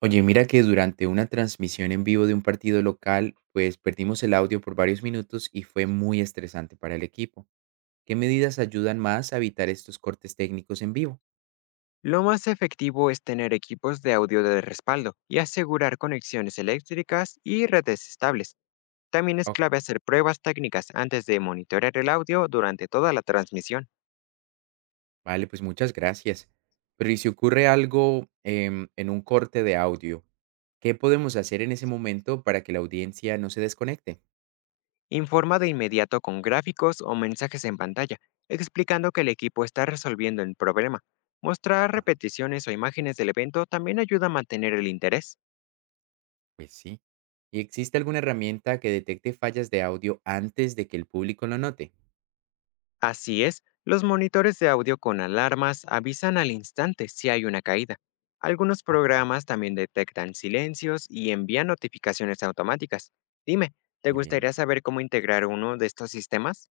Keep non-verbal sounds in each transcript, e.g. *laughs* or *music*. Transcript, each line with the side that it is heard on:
right: Oye, mira que durante una transmisión en vivo de un partido local, pues perdimos el audio por varios minutos y fue muy estresante para el equipo. ¿Qué medidas ayudan más a evitar estos cortes técnicos en vivo?
left: Lo más efectivo es tener equipos de audio de respaldo y asegurar conexiones eléctricas y redes estables. También es
right: Ok,
left: clave hacer pruebas técnicas antes de monitorear el audio durante toda la transmisión.
right: vale, pues muchas gracias. Pero ¿y si ocurre algo en un corte de audio? ¿Qué podemos hacer en ese momento para que la audiencia no se desconecte?
left: Informa de inmediato con gráficos o mensajes en pantalla, explicando que el equipo está resolviendo el problema. Mostrar
right: Ah,
left: repeticiones o imágenes del evento también ayuda a mantener el interés.
right: pues sí. ¿Y existe alguna herramienta que detecte fallas de audio antes de que el público lo note?
left: Así es, los monitores de audio con alarmas avisan al instante si hay una caída. Algunos
right: Ah,
left: programas también detectan silencios y envían notificaciones automáticas. Dime, ¿te
right: muy bien.
left: gustaría saber cómo integrar uno de estos sistemas?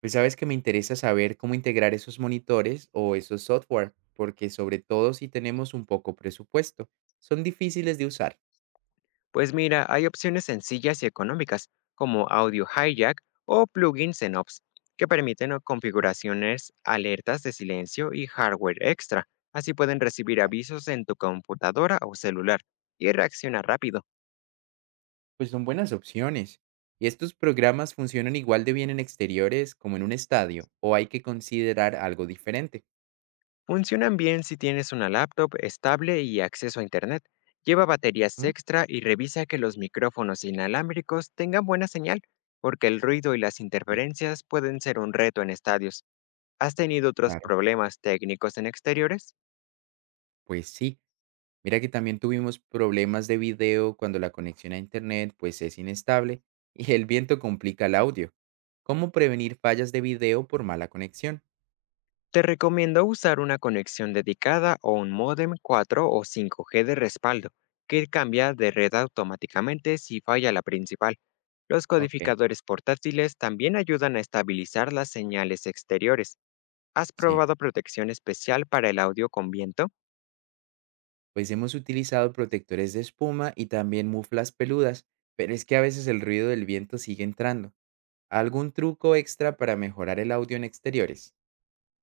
right: Pues sabes que me interesa saber cómo integrar esos monitores o esos software, porque sobre todo si tenemos un poco presupuesto, son difíciles de usar.
left: Pues mira, hay opciones sencillas y económicas, como Audio Hijack o plugins en Ops, que permiten o configuraciones, alertas de silencio y hardware extra. Así pueden recibir
right: Vale.
left: avisos en tu computadora o celular y reaccionar rápido.
right: Pues son buenas opciones. ¿Y estos programas funcionan igual de bien en exteriores como en un estadio o hay que considerar algo diferente?
left: Funcionan bien si tienes una laptop estable y acceso a Internet. Lleva baterías
right: Ujú.
left: extra y revisa que los micrófonos inalámbricos tengan buena señal, porque el ruido y las
right: Sí,
left: interferencias pueden ser un reto en estadios. ¿Has tenido otros
right: claro.
left: problemas técnicos en exteriores?
right: Pues sí. Mira que también tuvimos problemas de video cuando la conexión a internet pues es inestable *laughs* y el viento complica el audio. ¿Cómo prevenir fallas de video por mala conexión?
left: Te recomiendo usar una conexión dedicada o un modem 4 o 5G de respaldo, que cambia de red automáticamente si falla la principal. Los
right: Ok,
left: codificadores portátiles también ayudan a estabilizar las señales exteriores. ¿Has
right: sí.
left: probado protección especial para el audio con viento?
right: Pues hemos utilizado protectores de espuma y también muflas peludas, pero es que a veces el ruido del viento sigue entrando. ¿Algún truco extra para mejorar el audio en exteriores?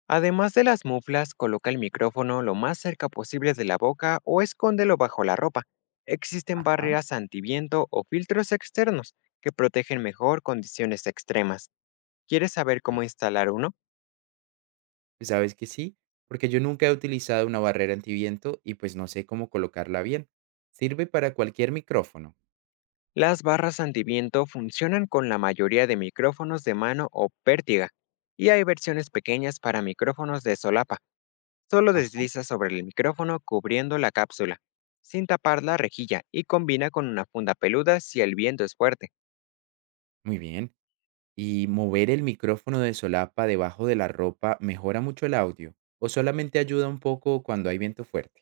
left: Además de las muflas, coloca el micrófono lo más cerca posible de la boca o escóndelo bajo la ropa. Existen
right: Ajá.
left: barreras antiviento o filtros externos que protegen mejor condiciones extremas. ¿Quieres saber cómo
right: Sí.
left: instalar uno?
right: Pues sabes que sí, porque yo nunca he utilizado una barrera antiviento y pues no sé cómo colocarla bien. Sirve para cualquier micrófono.
left: Las barras antiviento funcionan con la mayoría de micrófonos de mano o pértiga, y hay versiones pequeñas para micrófonos de solapa. Solo
right: Ajá.
left: desliza sobre el micrófono cubriendo la cápsula, sin tapar la rejilla y combina con una funda peluda si el viento es fuerte.
right: Muy bien. ¿Y mover el micrófono de solapa debajo de la ropa mejora mucho el audio o solamente ayuda un poco cuando hay viento fuerte?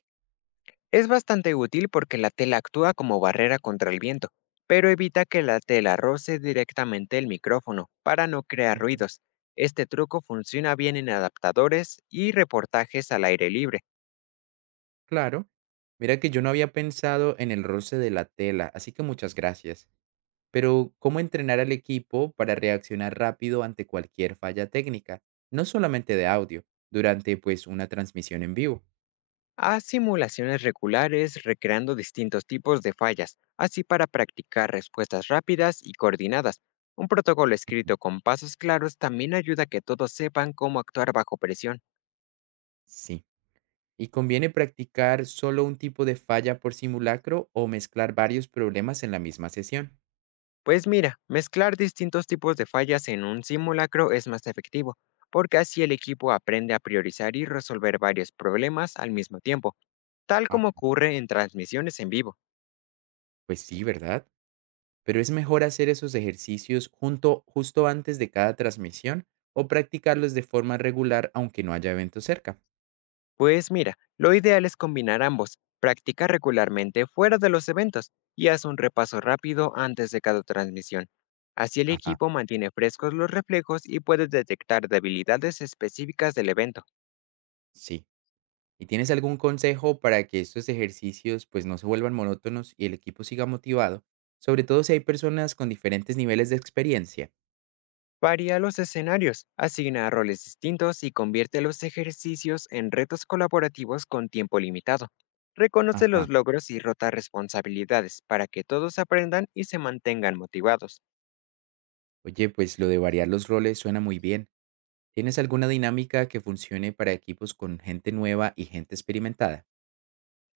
left: Es bastante útil porque la tela actúa como barrera contra el viento, pero evita que la tela roce directamente el micrófono para no crear ruidos. Este truco funciona bien en adaptadores y reportajes al aire libre.
right: Claro. Mira que yo no había pensado en el roce de la tela, así que muchas gracias. Pero ¿cómo entrenar al equipo para reaccionar rápido ante cualquier falla técnica? No solamente de audio, durante pues una transmisión en vivo.
left: Haz simulaciones regulares recreando distintos tipos de fallas, así para practicar respuestas rápidas y coordinadas. Un protocolo escrito con pasos claros también ayuda a que todos sepan cómo actuar bajo presión.
right: Sí. ¿Y conviene practicar solo un tipo de falla por simulacro o mezclar varios problemas en la misma sesión?
left: Pues mira, mezclar distintos tipos de fallas en un simulacro es más efectivo, porque así el equipo aprende a priorizar y resolver varios problemas al mismo tiempo, tal
right: Ah,
left: como ocurre en transmisiones en vivo.
right: pues sí, ¿verdad? Pero es mejor hacer esos ejercicios justo antes de cada transmisión o practicarlos de forma regular aunque no haya eventos cerca.
left: Pues mira, lo ideal es combinar ambos. Practica regularmente fuera de los eventos y haz un repaso rápido antes de cada transmisión. Así el
right: Ajá,
left: equipo mantiene frescos los reflejos y puede detectar debilidades específicas del evento.
right: sí. ¿Y tienes algún consejo para que estos ejercicios pues no se vuelvan monótonos y el equipo siga motivado? Sobre todo si hay personas con diferentes niveles de experiencia.
left: Varía los escenarios, asigna roles distintos y convierte los ejercicios en retos colaborativos con tiempo limitado. Reconoce
right: Ajá.
left: los logros y rota responsabilidades para que todos aprendan y se mantengan motivados.
right: Oye, pues lo de variar los roles suena muy bien. ¿Tienes alguna dinámica que funcione para equipos con gente nueva y gente experimentada?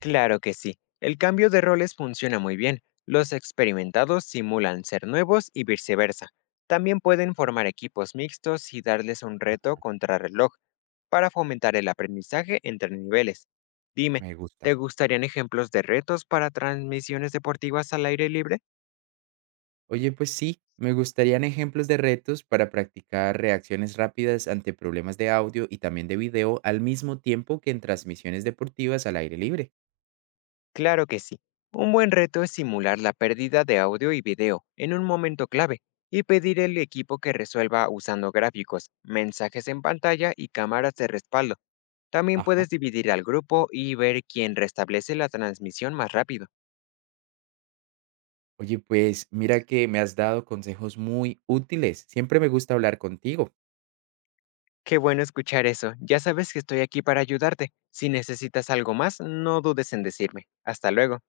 left: Claro que sí. El cambio de roles funciona muy bien. Los experimentados simulan ser nuevos y viceversa. También pueden formar equipos mixtos y darles un reto contrarreloj para fomentar el aprendizaje entre niveles. Dime,
right: Me
left: ¿te
right: gusta.
left: gustarían ejemplos de retos para transmisiones deportivas al aire libre?
right: Oye, pues sí, me gustarían ejemplos de retos para practicar reacciones rápidas ante problemas de audio y también de video al mismo tiempo que en transmisiones deportivas al aire libre.
left: Claro que sí. Un buen reto es simular la pérdida de audio y video en un momento clave y pedir al equipo que resuelva usando gráficos, mensajes en pantalla y cámaras de respaldo. También
right: Ajá.
left: puedes dividir al grupo y ver quién restablece la transmisión más rápido.
right: Oye, pues mira que me has dado consejos muy útiles. Siempre me gusta hablar contigo.
left: Qué bueno escuchar eso. Ya sabes que estoy aquí para ayudarte. Si necesitas algo más, no dudes en decirme. Hasta luego.